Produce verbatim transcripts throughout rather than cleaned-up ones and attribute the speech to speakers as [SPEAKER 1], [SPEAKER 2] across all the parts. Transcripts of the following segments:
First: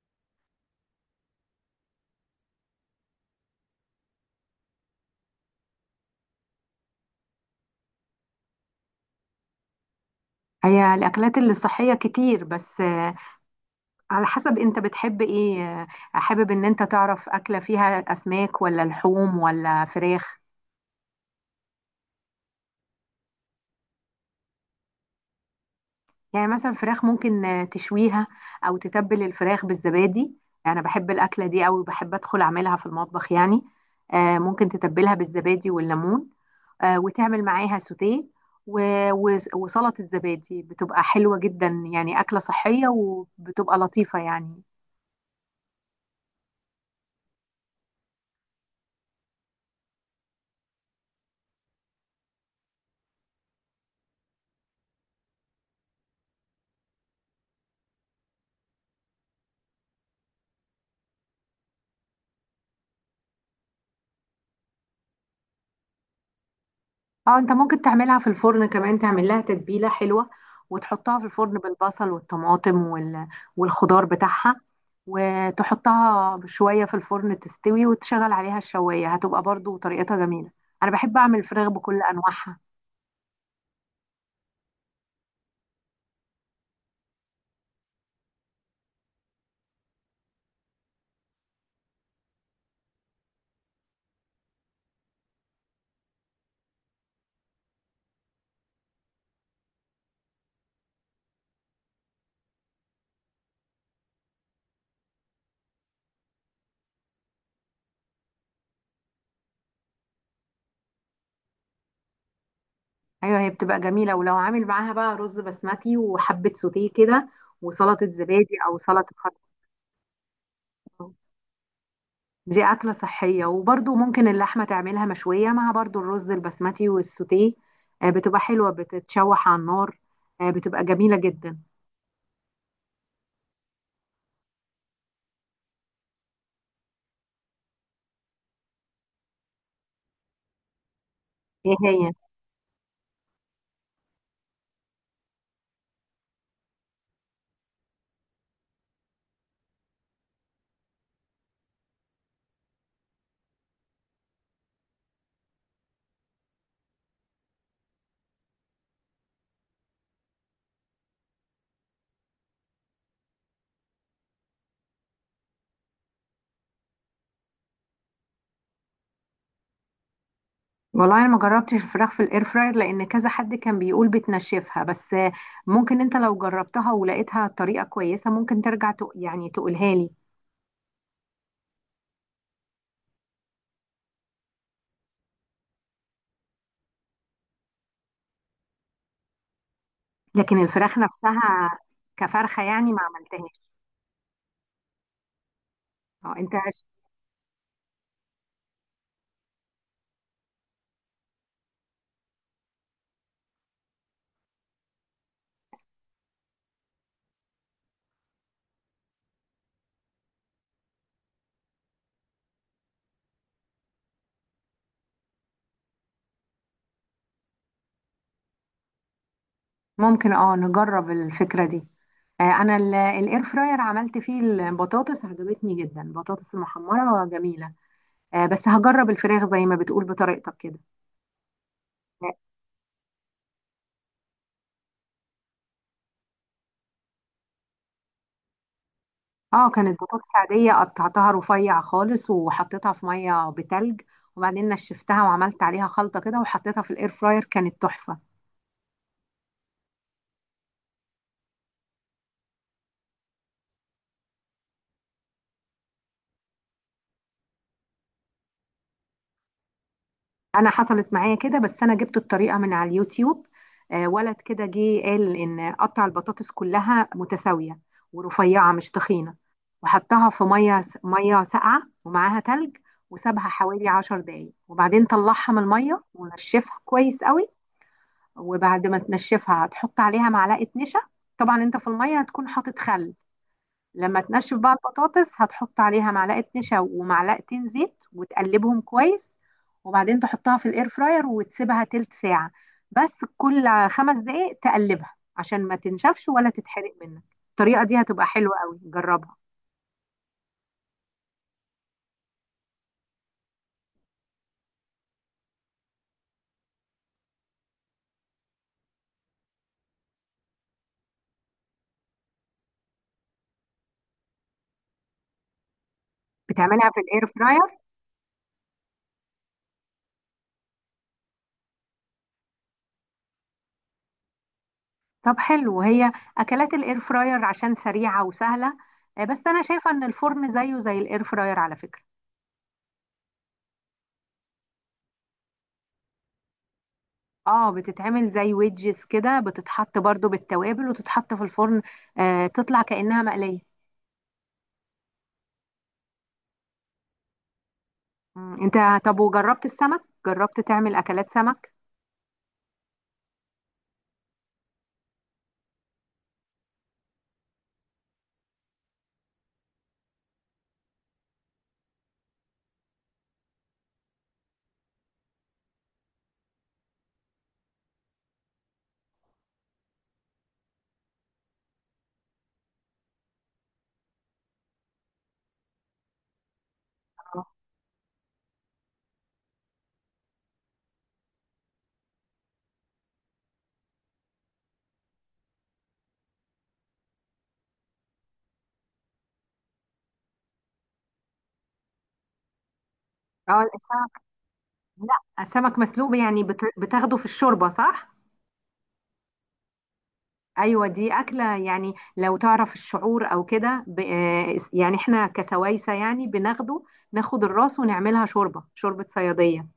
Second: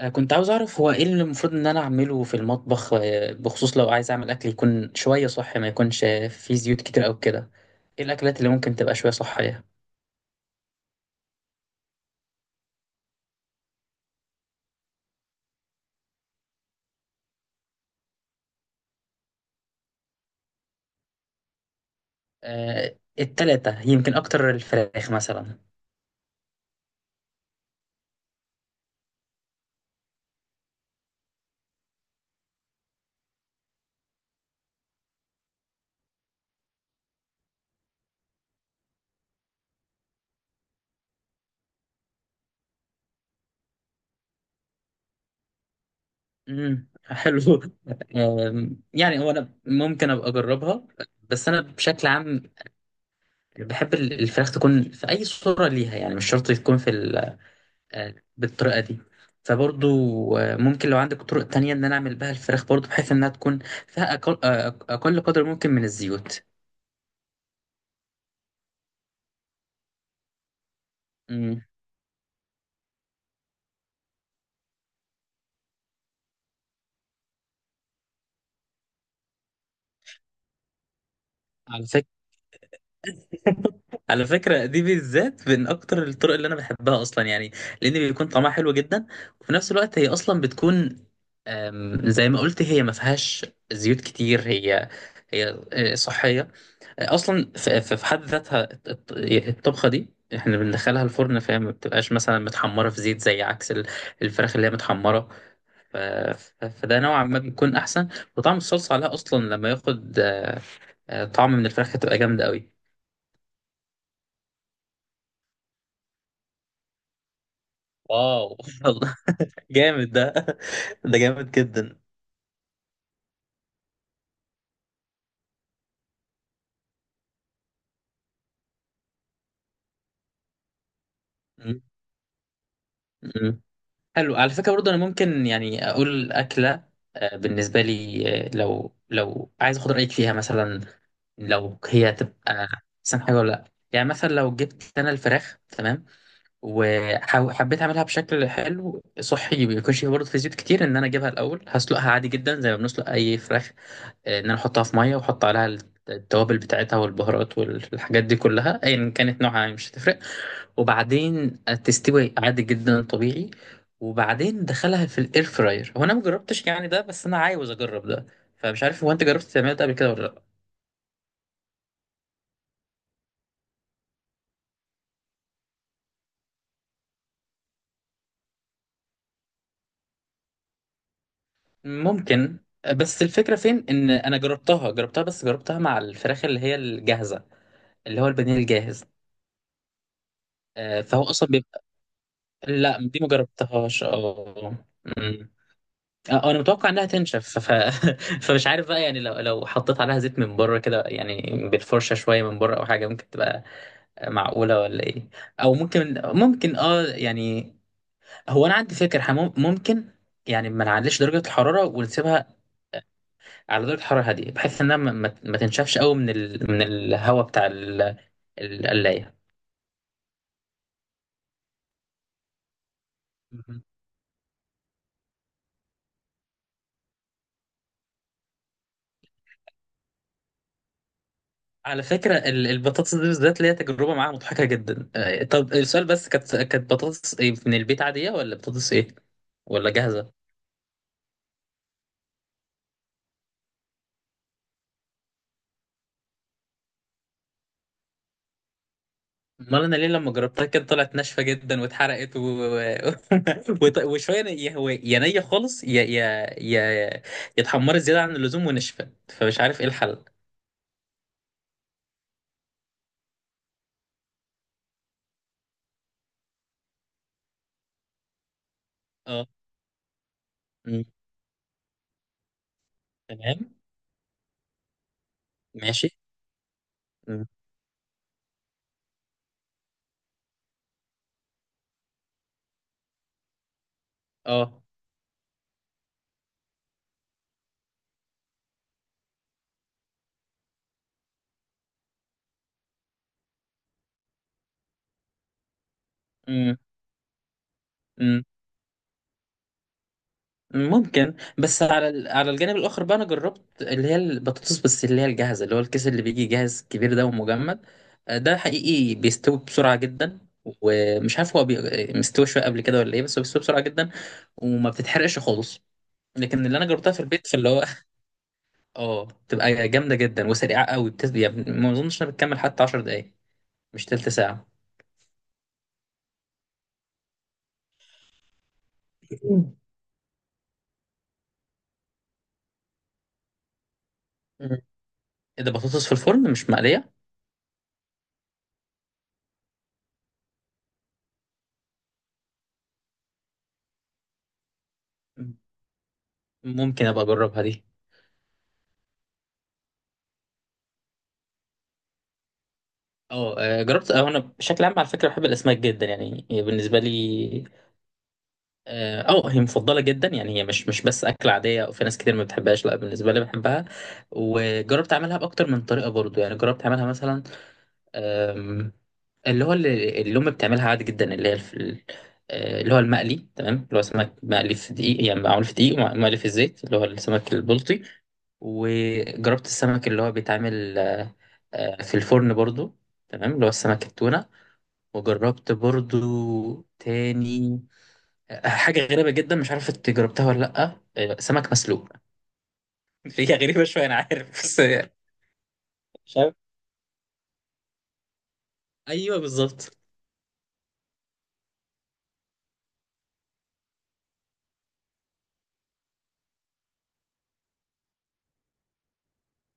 [SPEAKER 1] آه، كنت عاوز أعرف هو إيه اللي المفروض إن أنا أعمله في المطبخ، آه، بخصوص لو عايز أعمل أكل يكون شوية صحي، ما يكونش آه، فيه زيوت كتير أو كده. إيه الأكلات اللي ممكن تبقى شوية صحية؟
[SPEAKER 2] هي الأكلات اللي صحية كتير بس، آه، على حسب أنت بتحب إيه. آه، حابب إن أنت تعرف أكلة فيها أسماك ولا لحوم ولا فراخ؟
[SPEAKER 1] آه، التلاتة يمكن أكتر الفراخ مثلا.
[SPEAKER 2] يعني مثلا فراخ ممكن آه، تشويها، أو تتبل الفراخ بالزبادي. أنا بحب الأكلة دي أوي، بحب أدخل أعملها في المطبخ يعني. آه، ممكن تتبلها بالزبادي والليمون. آه، وتعمل معاها سوتيه و- و- وسلطة زبادي، بتبقى حلوة جدا يعني. أكلة صحية وبتبقى لطيفة يعني.
[SPEAKER 1] امم حلو. آم، يعني هو أنا ممكن أبقى أجربها. بس أنا بشكل عام بحب ال- الفراخ تكون في أي صورة ليها، يعني مش شرط تكون في ال آه، بالطريقة دي. فبرضو آه، ممكن لو عندك طرق تانية إن أنا أعمل بها الفراخ برضو بحيث إنها تكون فيها أقل, آه، أقل قدر ممكن من الزيوت.
[SPEAKER 2] اه انت ممكن تعملها في الفرن كمان، تعمل لها تتبيله حلوه وتحطها في الفرن
[SPEAKER 1] مم.
[SPEAKER 2] بالبصل والطماطم وال... والخضار بتاعها، وتحطها شويه في الفرن تستوي وتشغل عليها الشوايه، هتبقى برضو طريقتها جميله. انا بحب اعمل الفراخ
[SPEAKER 1] على
[SPEAKER 2] بكل
[SPEAKER 1] فكرة
[SPEAKER 2] انواعها.
[SPEAKER 1] على فكرة دي بالذات من أكتر الطرق اللي أنا بحبها أصلا يعني، لأن بيكون طعمها حلو جدا، وفي نفس الوقت هي أصلا بتكون آم، زي ما قلت هي ما فيهاش زيوت كتير. هي هي آه، صحية اصلا. في في- في حد ذاتها الط- الط- الطبخه دي احنا بندخلها الفرن، فهي ما بتبقاش مثلا متحمره في زيت، زي عكس ال- الفراخ اللي هي متحمره. ف- ف- فده نوعا ما بيكون احسن. وطعم الصلصه عليها اصلا لما ياخد آه، آه، طعم من الفراخ هتبقى جامده قوي.
[SPEAKER 2] ايوه، هي بتبقى جميله، ولو عامل معاها بقى رز بسمتي وحبه سوتيه كده وسلطه زبادي
[SPEAKER 1] واو.
[SPEAKER 2] او سلطه
[SPEAKER 1] والله
[SPEAKER 2] خضار.
[SPEAKER 1] جامد ده ده جامد جدا.
[SPEAKER 2] دي أكلة صحية، وبرضو ممكن اللحمة تعملها مشوية مع برضو الرز البسمتي والسوتيه. آه، بتبقى حلوة بتتشوح على النار. آه، بتبقى جميلة جدا.
[SPEAKER 1] م- م. حلو على فكره، برضه انا ممكن يعني اقول اكله آه، بالنسبه لي، آه، لو لو عايز اخد رايك فيها مثلا
[SPEAKER 2] ايه
[SPEAKER 1] لو هي
[SPEAKER 2] هي؟
[SPEAKER 1] هتبقى احسن حاجه ولا لا. يعني مثلا لو جبت انا الفراخ تمام وحبيت اعملها بشكل حلو صحي، بيكونش برضه في زيوت كتير، ان انا اجيبها الاول هسلقها عادي جدا زي ما بنسلق اي فراخ. آه، ان انا احطها في ميه واحط عليها التوابل بتاعتها والبهارات والحاجات دي كلها ايا كانت نوعها إيه، مش هتفرق. وبعدين تستوي عادي جدا طبيعي. وبعدين دخلها في الاير فراير، هو انا مجربتش يعني ده، بس انا عاوز اجرب ده. فمش عارف هو انت جربت تعمل ده قبل كده ولا لا؟
[SPEAKER 2] والله انا ما جربتش الفراخ في الاير فراير، لان كذا حد كان بيقول بتنشفها. بس آه، ممكن انت لو جربتها ولقيتها طريقة كويسة، ممكن ترجع تق... يعني تقولها لي.
[SPEAKER 1] ممكن، بس الفكرة فين، إن أنا جربتها جربتها بس جربتها مع الفراخ اللي هي الجاهزة، اللي هو البانيه الجاهز.
[SPEAKER 2] لكن الفراخ
[SPEAKER 1] آه، فهو أصلا
[SPEAKER 2] نفسها
[SPEAKER 1] بيبقى.
[SPEAKER 2] كفرخة يعني ما
[SPEAKER 1] لا دي ما
[SPEAKER 2] عملتهاش.
[SPEAKER 1] جربتهاش. أه. أمم.
[SPEAKER 2] اه
[SPEAKER 1] آه،
[SPEAKER 2] انت.
[SPEAKER 1] أنا متوقع إنها تنشف، ف... فمش عارف بقى، يعني لو لو حطيت عليها زيت من بره كده، يعني بالفرشة شوية من بره أو حاجة، ممكن تبقى معقولة ولا إيه؟ أو ممكن ممكن أه يعني، هو أنا عندي فكرة إحنا مم- ممكن يعني ما نعليش درجة الحرارة ونسيبها على درجة حرارة هادية، بحيث انها ما, ما ما تنشفش قوي من ال... من الهواء بتاع ال... القلاية.
[SPEAKER 2] ممكن، اه نجرب الفكرة دي. آه، انا الاير فراير
[SPEAKER 1] مهم.
[SPEAKER 2] عملت فيه البطاطس، عجبتني جدا البطاطس المحمرة جميلة. آه، بس هجرب الفراخ زي ما بتقول بطريقتك كده.
[SPEAKER 1] على
[SPEAKER 2] اه.
[SPEAKER 1] فكرة ال- البطاطس دي بالذات ليها تجربة معاها مضحكة جدا. آه، طب السؤال بس، كانت كانت بطاطس إيه، من البيت عادية ولا بطاطس ايه
[SPEAKER 2] آه،
[SPEAKER 1] ولا
[SPEAKER 2] كانت
[SPEAKER 1] جاهزة؟
[SPEAKER 2] بطاطس عادية، قطعتها رفيع خالص وحطيتها في مية بتلج، وبعدين نشفتها وعملت عليها خلطة كده وحطيتها في الاير فراير، كانت تحفة.
[SPEAKER 1] امال انا ليه لما جربتها كده طلعت ناشفة جدا واتحرقت، و... وط- وشوية ي- هو يا نية خالص، يا يا يا يا اتحمرت زيادة عن اللزوم ونشفت، فمش عارف ايه الحل.
[SPEAKER 2] انا حصلت معايا كده، بس انا جبت الطريقه من على اليوتيوب. آه، ولد كده جه قال ان قطع البطاطس كلها متساويه ورفيعه، مش تخينه.
[SPEAKER 1] اه.
[SPEAKER 2] وحطها في ميه
[SPEAKER 1] مم.
[SPEAKER 2] ميه ساقعه ومعاها تلج. وسابها
[SPEAKER 1] تمام.
[SPEAKER 2] حوالي عشر دقايق، وبعدين طلعها من الميه
[SPEAKER 1] ماشي.
[SPEAKER 2] ونشفها كويس
[SPEAKER 1] مم.
[SPEAKER 2] قوي. وبعد ما تنشفها هتحط عليها معلقه نشا. طبعا انت في الميه هتكون حاطط خل. لما تنشف بقى
[SPEAKER 1] اه.
[SPEAKER 2] البطاطس، هتحط عليها معلقة نشا ومعلقتين زيت وتقلبهم كويس. وبعدين تحطها في الاير فراير وتسيبها تلت ساعة، بس كل خمس دقايق تقلبها عشان ما تنشفش ولا تتحرق منك. الطريقة دي هتبقى
[SPEAKER 1] مم.
[SPEAKER 2] حلوة قوي، جربها.
[SPEAKER 1] ممكن، بس على ال- على الجانب الاخر بقى انا جربت اللي هي البطاطس، بس اللي هي الجاهزه اللي هو الكيس اللي بيجي جاهز كبير ده ومجمد. آه، ده حقيقي بيستوي بسرعه جدا. ومش عارف هو بي... مستوي شويه قبل كده ولا ايه، بس هو بيستوي بسرعه جدا وما بتتحرقش خالص. لكن اللي انا
[SPEAKER 2] بتعملها في
[SPEAKER 1] جربتها في
[SPEAKER 2] الاير
[SPEAKER 1] البيت في اللي
[SPEAKER 2] فراير؟
[SPEAKER 1] هو اه بتبقى جامده جدا وسريعه قوي، بتز... يعني ما اظنش انها بتكمل حتى عشر دقائق، مش تلت ساعه.
[SPEAKER 2] طب حلو، وهي اكلات الاير فراير عشان سريعة وسهلة. آه، بس انا
[SPEAKER 1] مم.
[SPEAKER 2] شايفة ان الفرن زيه زي الاير فراير على فكرة.
[SPEAKER 1] مم. ايه ده، بطاطس في الفرن مش مقليه؟
[SPEAKER 2] اه، بتتعمل زي ويدجز كده، بتتحط برضو بالتوابل وتتحط في الفرن. آه تطلع كأنها مقلية.
[SPEAKER 1] ممكن ابقى اجربها دي.
[SPEAKER 2] مم. انت طب وجربت السمك؟ جربت تعمل اكلات سمك؟
[SPEAKER 1] اه آه، جربت. اه انا بشكل عام على فكره بحب الاسماك جدا، يعني هي بالنسبه لي اه آه، هي مفضله جدا. يعني هي مش مش بس اكله عاديه او في ناس كتير ما بتحبهاش، لا بالنسبه لي بحبها. وجربت اعملها باكتر من طريقه برضو، يعني جربت اعملها مثلا آم، اللي هو اللي اللي امي بتعملها عادي جدا، اللي هي الف- ال- آه، اللي هو المقلي، تمام، اللي هو سمك مقلي في دقيق، يعني معمول في دقيق ومقلي في الزيت، اللي هو
[SPEAKER 2] اه.
[SPEAKER 1] السمك البلطي. وجربت السمك اللي هو بيتعمل آه، آه، في الفرن برضو، تمام، اللي هو السمك التونة. وجربت برضو تاني حاجة غريبة جدا، مش عارف انت جربتها ولا لأ، آه، سمك مسلوق.
[SPEAKER 2] آه،
[SPEAKER 1] هي غريبة شوية أنا
[SPEAKER 2] السمك.
[SPEAKER 1] عارف بس.
[SPEAKER 2] لا، السمك مسلوق
[SPEAKER 1] مش
[SPEAKER 2] يعني
[SPEAKER 1] عارف.
[SPEAKER 2] بت... بتاخده في الشوربة، صح؟
[SPEAKER 1] أيوه بالظبط.
[SPEAKER 2] ايوه، دي اكلة يعني لو تعرف الشعور او كده ب... آه يعني احنا كسوايسة يعني بناخده، ناخد الراس ونعملها شوربة، شوربة صيادية.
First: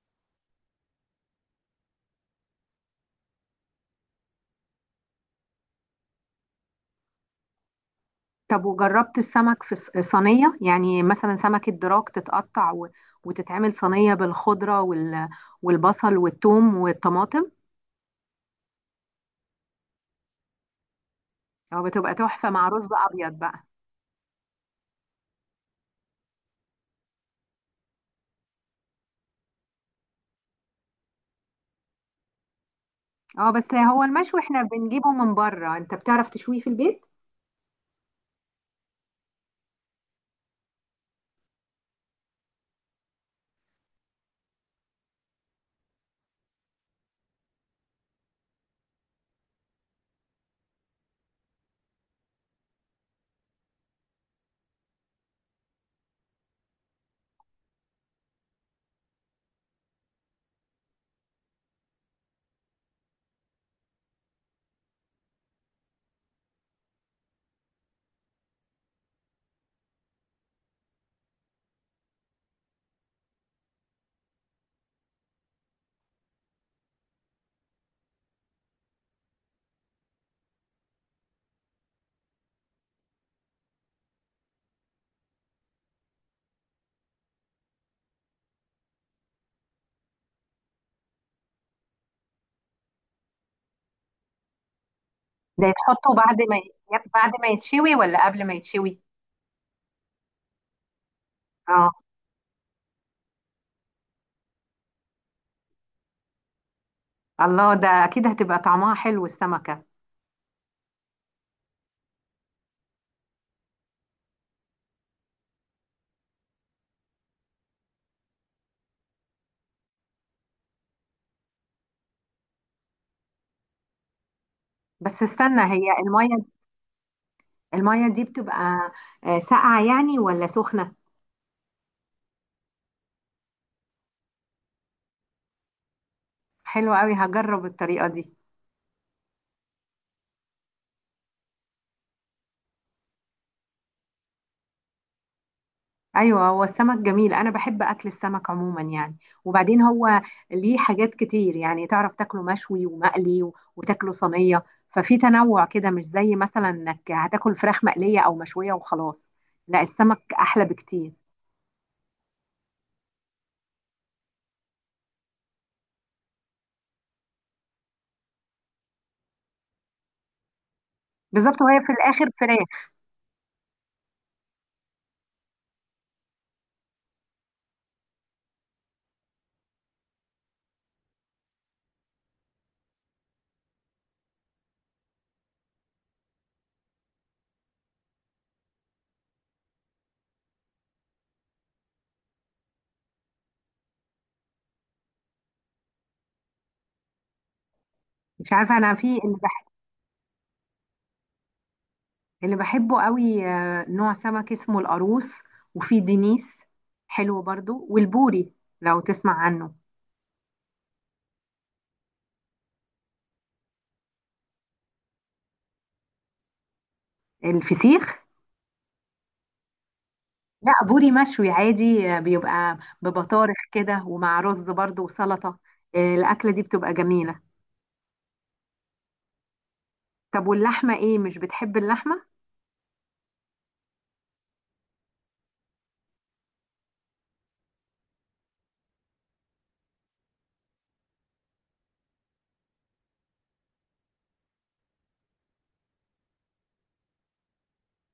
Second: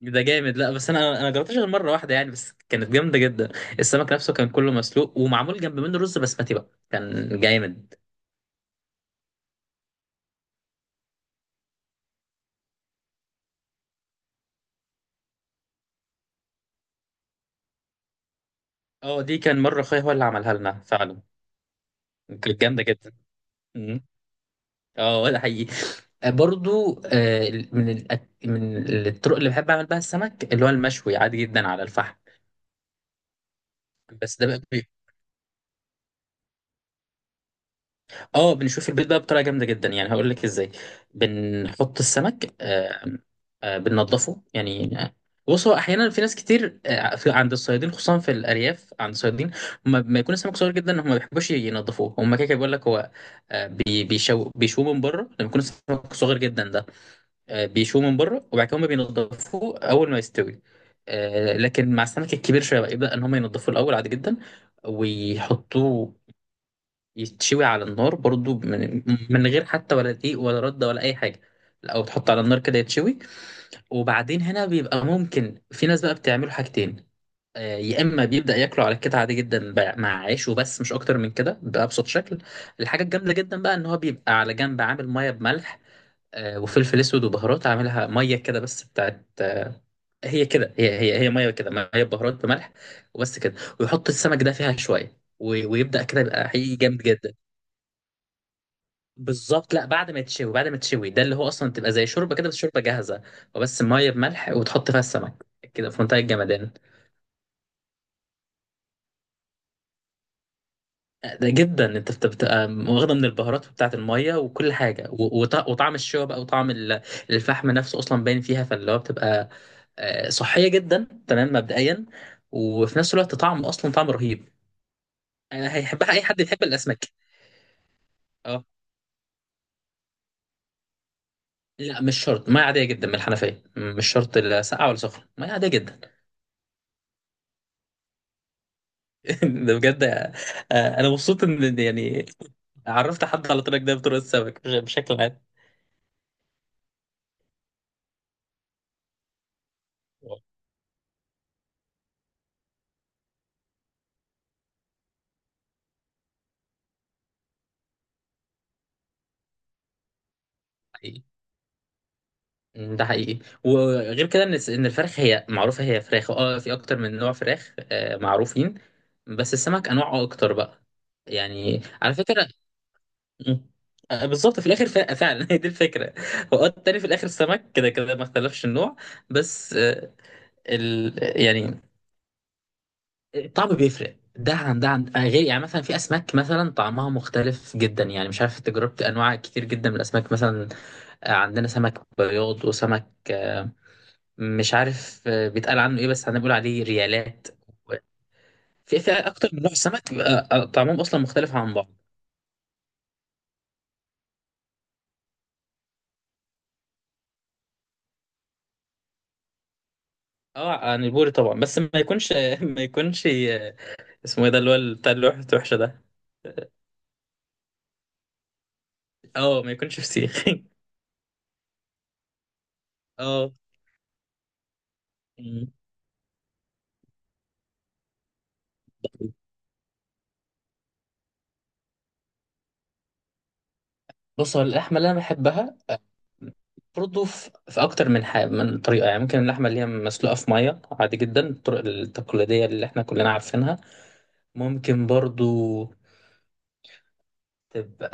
[SPEAKER 1] ده جامد، لا بس أنا أنا جربتهاش غير مرة واحدة يعني، بس كانت جامدة جدا. السمك نفسه كان كله مسلوق، ومعمول جنب منه رز بسمتي بقى، كان جامد.
[SPEAKER 2] طب وجربت السمك في الص- صينية؟ يعني مثلا سمك الدراك تتقطع و- وتتعمل صينية بالخضرة وال- والبصل والثوم والطماطم.
[SPEAKER 1] اه دي كان مرة أخويا هو اللي عملها لنا فعلا.
[SPEAKER 2] هو بتبقى تحفة
[SPEAKER 1] كانت
[SPEAKER 2] مع
[SPEAKER 1] جامدة
[SPEAKER 2] رز
[SPEAKER 1] جدا.
[SPEAKER 2] أبيض بقى.
[SPEAKER 1] مم. اه ده حقيقي. آه، برضو آه، من الأك- من الطرق اللي بحب اعمل بها السمك اللي هو المشوي عادي جدا على الفحم.
[SPEAKER 2] اه، بس هو
[SPEAKER 1] بس
[SPEAKER 2] المشوي
[SPEAKER 1] ده بقى
[SPEAKER 2] احنا
[SPEAKER 1] بي-،
[SPEAKER 2] بنجيبه من بره، انت بتعرف تشويه في البيت؟
[SPEAKER 1] اه بنشوف البيت بقى بطريقه جامده جدا، يعني هقول لك ازاي. بنحط السمك، آه، آه، بننضفه يعني، آه، بص هو احيانا في ناس كتير آه، في- عند الصيادين خصوصا، في الارياف عند الصيادين، هم لما يكون السمك صغير جدا هم ما بيحبوش ينضفوه. هم كده كده بيقول لك هو آه، بي- بيشو بيشوه من بره لما يكون السمك صغير جدا ده. آه، بيشوه من بره وبعد كده هم بينضفوه اول ما يستوي. آه، لكن مع السمك الكبير شويه بقى، يبدا ان هم ينضفوه الاول عادي جدا، ويحطوه يتشوي على النار برضو، من, من غير حتى ولا دقيق ولا رده ولا اي حاجه. او تحط على النار كده يتشوي. وبعدين هنا بيبقى ممكن في ناس بقى بتعمله حاجتين، آه، يا اما بيبدا ياكله على كده عادي جدا بقى مع عيش وبس، مش اكتر من كده بابسط شكل. الحاجه الجامده جدا بقى ان هو بيبقى على جنب عامل ميه بملح آه، وفلفل اسود وبهارات، عاملها ميه كده بس بتاعت آه، هي كده، هي هي هي ميه كده، ميه بهارات بملح وبس كده. ويحط السمك ده فيها شويه،
[SPEAKER 2] ده
[SPEAKER 1] و- ويبدا
[SPEAKER 2] يتحطه
[SPEAKER 1] كده
[SPEAKER 2] بعد
[SPEAKER 1] يبقى
[SPEAKER 2] ما ي-
[SPEAKER 1] حقيقي جامد
[SPEAKER 2] بعد
[SPEAKER 1] جدا.
[SPEAKER 2] ما يتشوي ولا قبل ما يتشوي؟
[SPEAKER 1] بالظبط، لا بعد ما يتشوي، بعد ما تشوي ده اللي هو اصلا
[SPEAKER 2] اه.
[SPEAKER 1] تبقى زي شوربه كده بس شوربه جاهزه، وبس ميه بملح وتحط فيها السمك كده في منتهى الجمدان.
[SPEAKER 2] الله، ده اكيد هتبقى طعمها حلو السمكة.
[SPEAKER 1] ده جدا، انت بت- بتبقى واخده من البهارات، بتاعه الميه وكل حاجه، و- وط- وطعم الشوربه بقى، وطعم ال- الفحم نفسه اصلا باين فيها، فاللي هو بتبقى آه، صحيه جدا تمام مبدئيا، وفي نفس الوقت طعم، اصلا طعم رهيب.
[SPEAKER 2] بس استنى،
[SPEAKER 1] آه،
[SPEAKER 2] هي
[SPEAKER 1] هيحبها اي حد
[SPEAKER 2] المية.
[SPEAKER 1] يحب الاسماك.
[SPEAKER 2] المية دي
[SPEAKER 1] اه.
[SPEAKER 2] بتبقى آه، ساقعة يعني ولا سخنة؟
[SPEAKER 1] لا مش شرط، ميه عاديه جدا من الحنفيه، مش شرط لا ساقعه ولا سخنه، ميه عاديه جدا.
[SPEAKER 2] حلوة قوي، هجرب الطريقة دي.
[SPEAKER 1] ده بجد، آه، انا مبسوط ان يعني عرفت حد على طريقك ده بطرق السمك بشكل
[SPEAKER 2] ايوه، هو السمك جميل، انا بحب اكل السمك عموما يعني. وبعدين هو
[SPEAKER 1] عام.
[SPEAKER 2] ليه حاجات كتير، يعني تعرف تاكله مشوي ومقلي و- وتاكله صينيه. ففي تنوع كده، مش زي مثلا انك هتاكل فراخ مقليه او مشويه وخلاص. لا، السمك احلى بكتير.
[SPEAKER 1] مم، ده حقيقي. وغير كده، ان الس- ان الفراخ هي معروفه، هي فراخ، اه في اكتر من نوع فراخ آه، معروفين. بس السمك انواعه اكتر بقى،
[SPEAKER 2] بالظبط، وهي
[SPEAKER 1] يعني
[SPEAKER 2] في
[SPEAKER 1] على
[SPEAKER 2] الاخر
[SPEAKER 1] فكره.
[SPEAKER 2] فراخ.
[SPEAKER 1] مم، آه، بالظبط في الاخر ف- فعلا. هي دي الفكره، هو آه، التاني في الاخر السمك كده كده ما اختلفش النوع، بس آه، ال... يعني الطعم بيفرق ده عن ده عن آه، غير يعني مثلا في اسماك مثلا طعمها مختلف جدا، يعني مش عارف انت جربت انواع كتير جدا من الاسماك مثلا. آه، عندنا سمك بياض وسمك آه، مش عارف آه، بيتقال عنه ايه، بس هنقول عليه ريالات.
[SPEAKER 2] مش عارفه انا
[SPEAKER 1] في
[SPEAKER 2] في
[SPEAKER 1] في
[SPEAKER 2] اللي
[SPEAKER 1] اكتر من
[SPEAKER 2] بحب.
[SPEAKER 1] نوع سمك بيبقى آه، طعمهم اصلا مختلف عن بعض.
[SPEAKER 2] اللي بحبه قوي آه، نوع سمك اسمه القاروص. وفي دينيس، حلو برضو. والبوري، لو تسمع عنه.
[SPEAKER 1] اه، عن البوري طبعا، بس ما يكونش ما يكونش آه، اسمه ايه ده اللي هو بتاع اللوحة وحشه ده.
[SPEAKER 2] الفسيخ؟
[SPEAKER 1] اه آه، ما يكونش فسيخ.
[SPEAKER 2] لا، بوري مشوي عادي آه، بيبقى
[SPEAKER 1] اه
[SPEAKER 2] ببطارخ كده، ومع رز برضو وسلطة. آه، الأكلة دي بتبقى جميلة. طب واللحمة ايه، مش بتحب اللحمة؟
[SPEAKER 1] بص، هو اللحمه اللي انا بحبها آه، برضه في في اكتر من حاجه من طريقه. يعني ممكن اللحمه اللي هي مسلوقه في ميه عادي جدا، الطرق التقليديه اللي احنا كلنا عارفينها. ممكن برضو تبقى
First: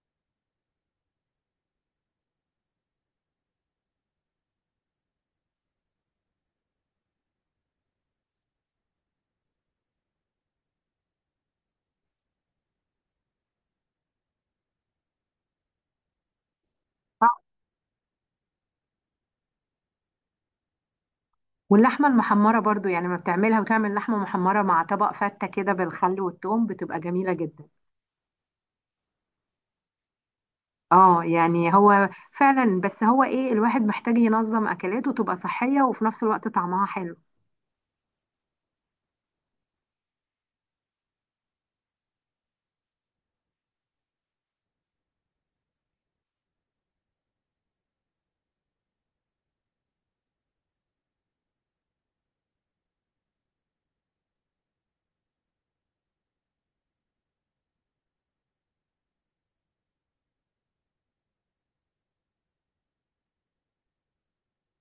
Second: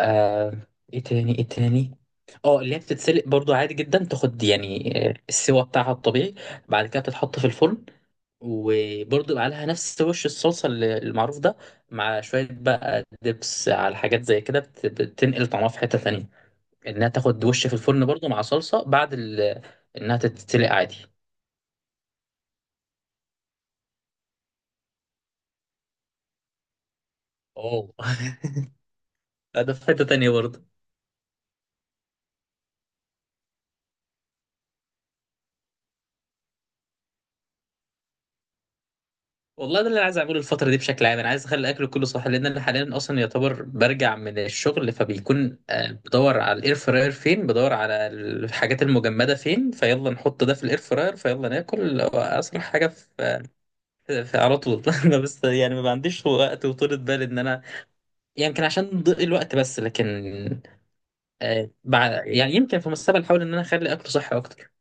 [SPEAKER 1] ايه تاني، ايه تاني؟ اه اللي هي بتتسلق برضو عادي جدا، تاخد يعني السوا بتاعها الطبيعي. بعد كده بتتحط في الفرن، وبرضو يبقى عليها نفس وش الصلصة اللي- المعروف ده، مع شوية بقى دبس على حاجات زي كده، بت- بتنقل طعمها في حتة تانية، انها
[SPEAKER 2] آه،
[SPEAKER 1] تاخد وش في الفرن برضو مع صلصة بعد ال... انها تتسلق عادي.
[SPEAKER 2] واللحمة المحمرة برضو، يعني ما بتعملها وتعمل لحمة محمرة مع طبق فتة كده بالخل والثوم، بتبقى جميلة جدا.
[SPEAKER 1] اه. ده في حتة تانية برضو.
[SPEAKER 2] اه يعني هو فعلا. بس هو ايه، الواحد محتاج ينظم أكلاته تبقى صحية وفي نفس الوقت طعمها حلو.
[SPEAKER 1] والله، ده اللي انا عايز اعمله الفتره دي بشكل عام. انا عايز اخلي اكل كله صح، لان انا حاليا اصلا يعتبر برجع من الشغل، فبيكون آه، بدور على الاير فراير فين، بدور على الحاجات المجمده فين، فيلا نحط ده في الاير فراير فيلا ناكل، هو اسرع حاجه في, في في- على طول. أنا بس يعني ما عنديش وقت وطولة بال ان انا، يمكن عشان ضيق الوقت، بس لكن آه، بع- يعني يمكن في المستقبل احاول ان انا اخلي اكل صحي اكتر.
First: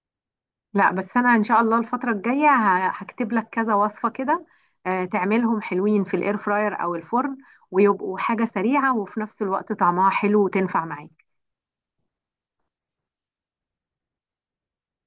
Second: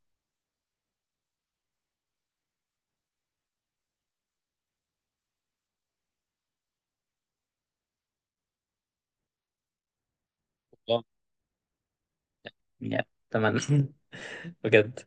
[SPEAKER 2] لا، بس انا ان شاء الله الفتره الجايه ه- هكتب لك كذا وصفه كده. آه، تعملهم حلوين في الاير فراير او الفرن، ويبقوا حاجه سريعه وفي نفس الوقت طعمها حلو وتنفع
[SPEAKER 1] والله
[SPEAKER 2] معاك.
[SPEAKER 1] يعني اتمنى. بجد.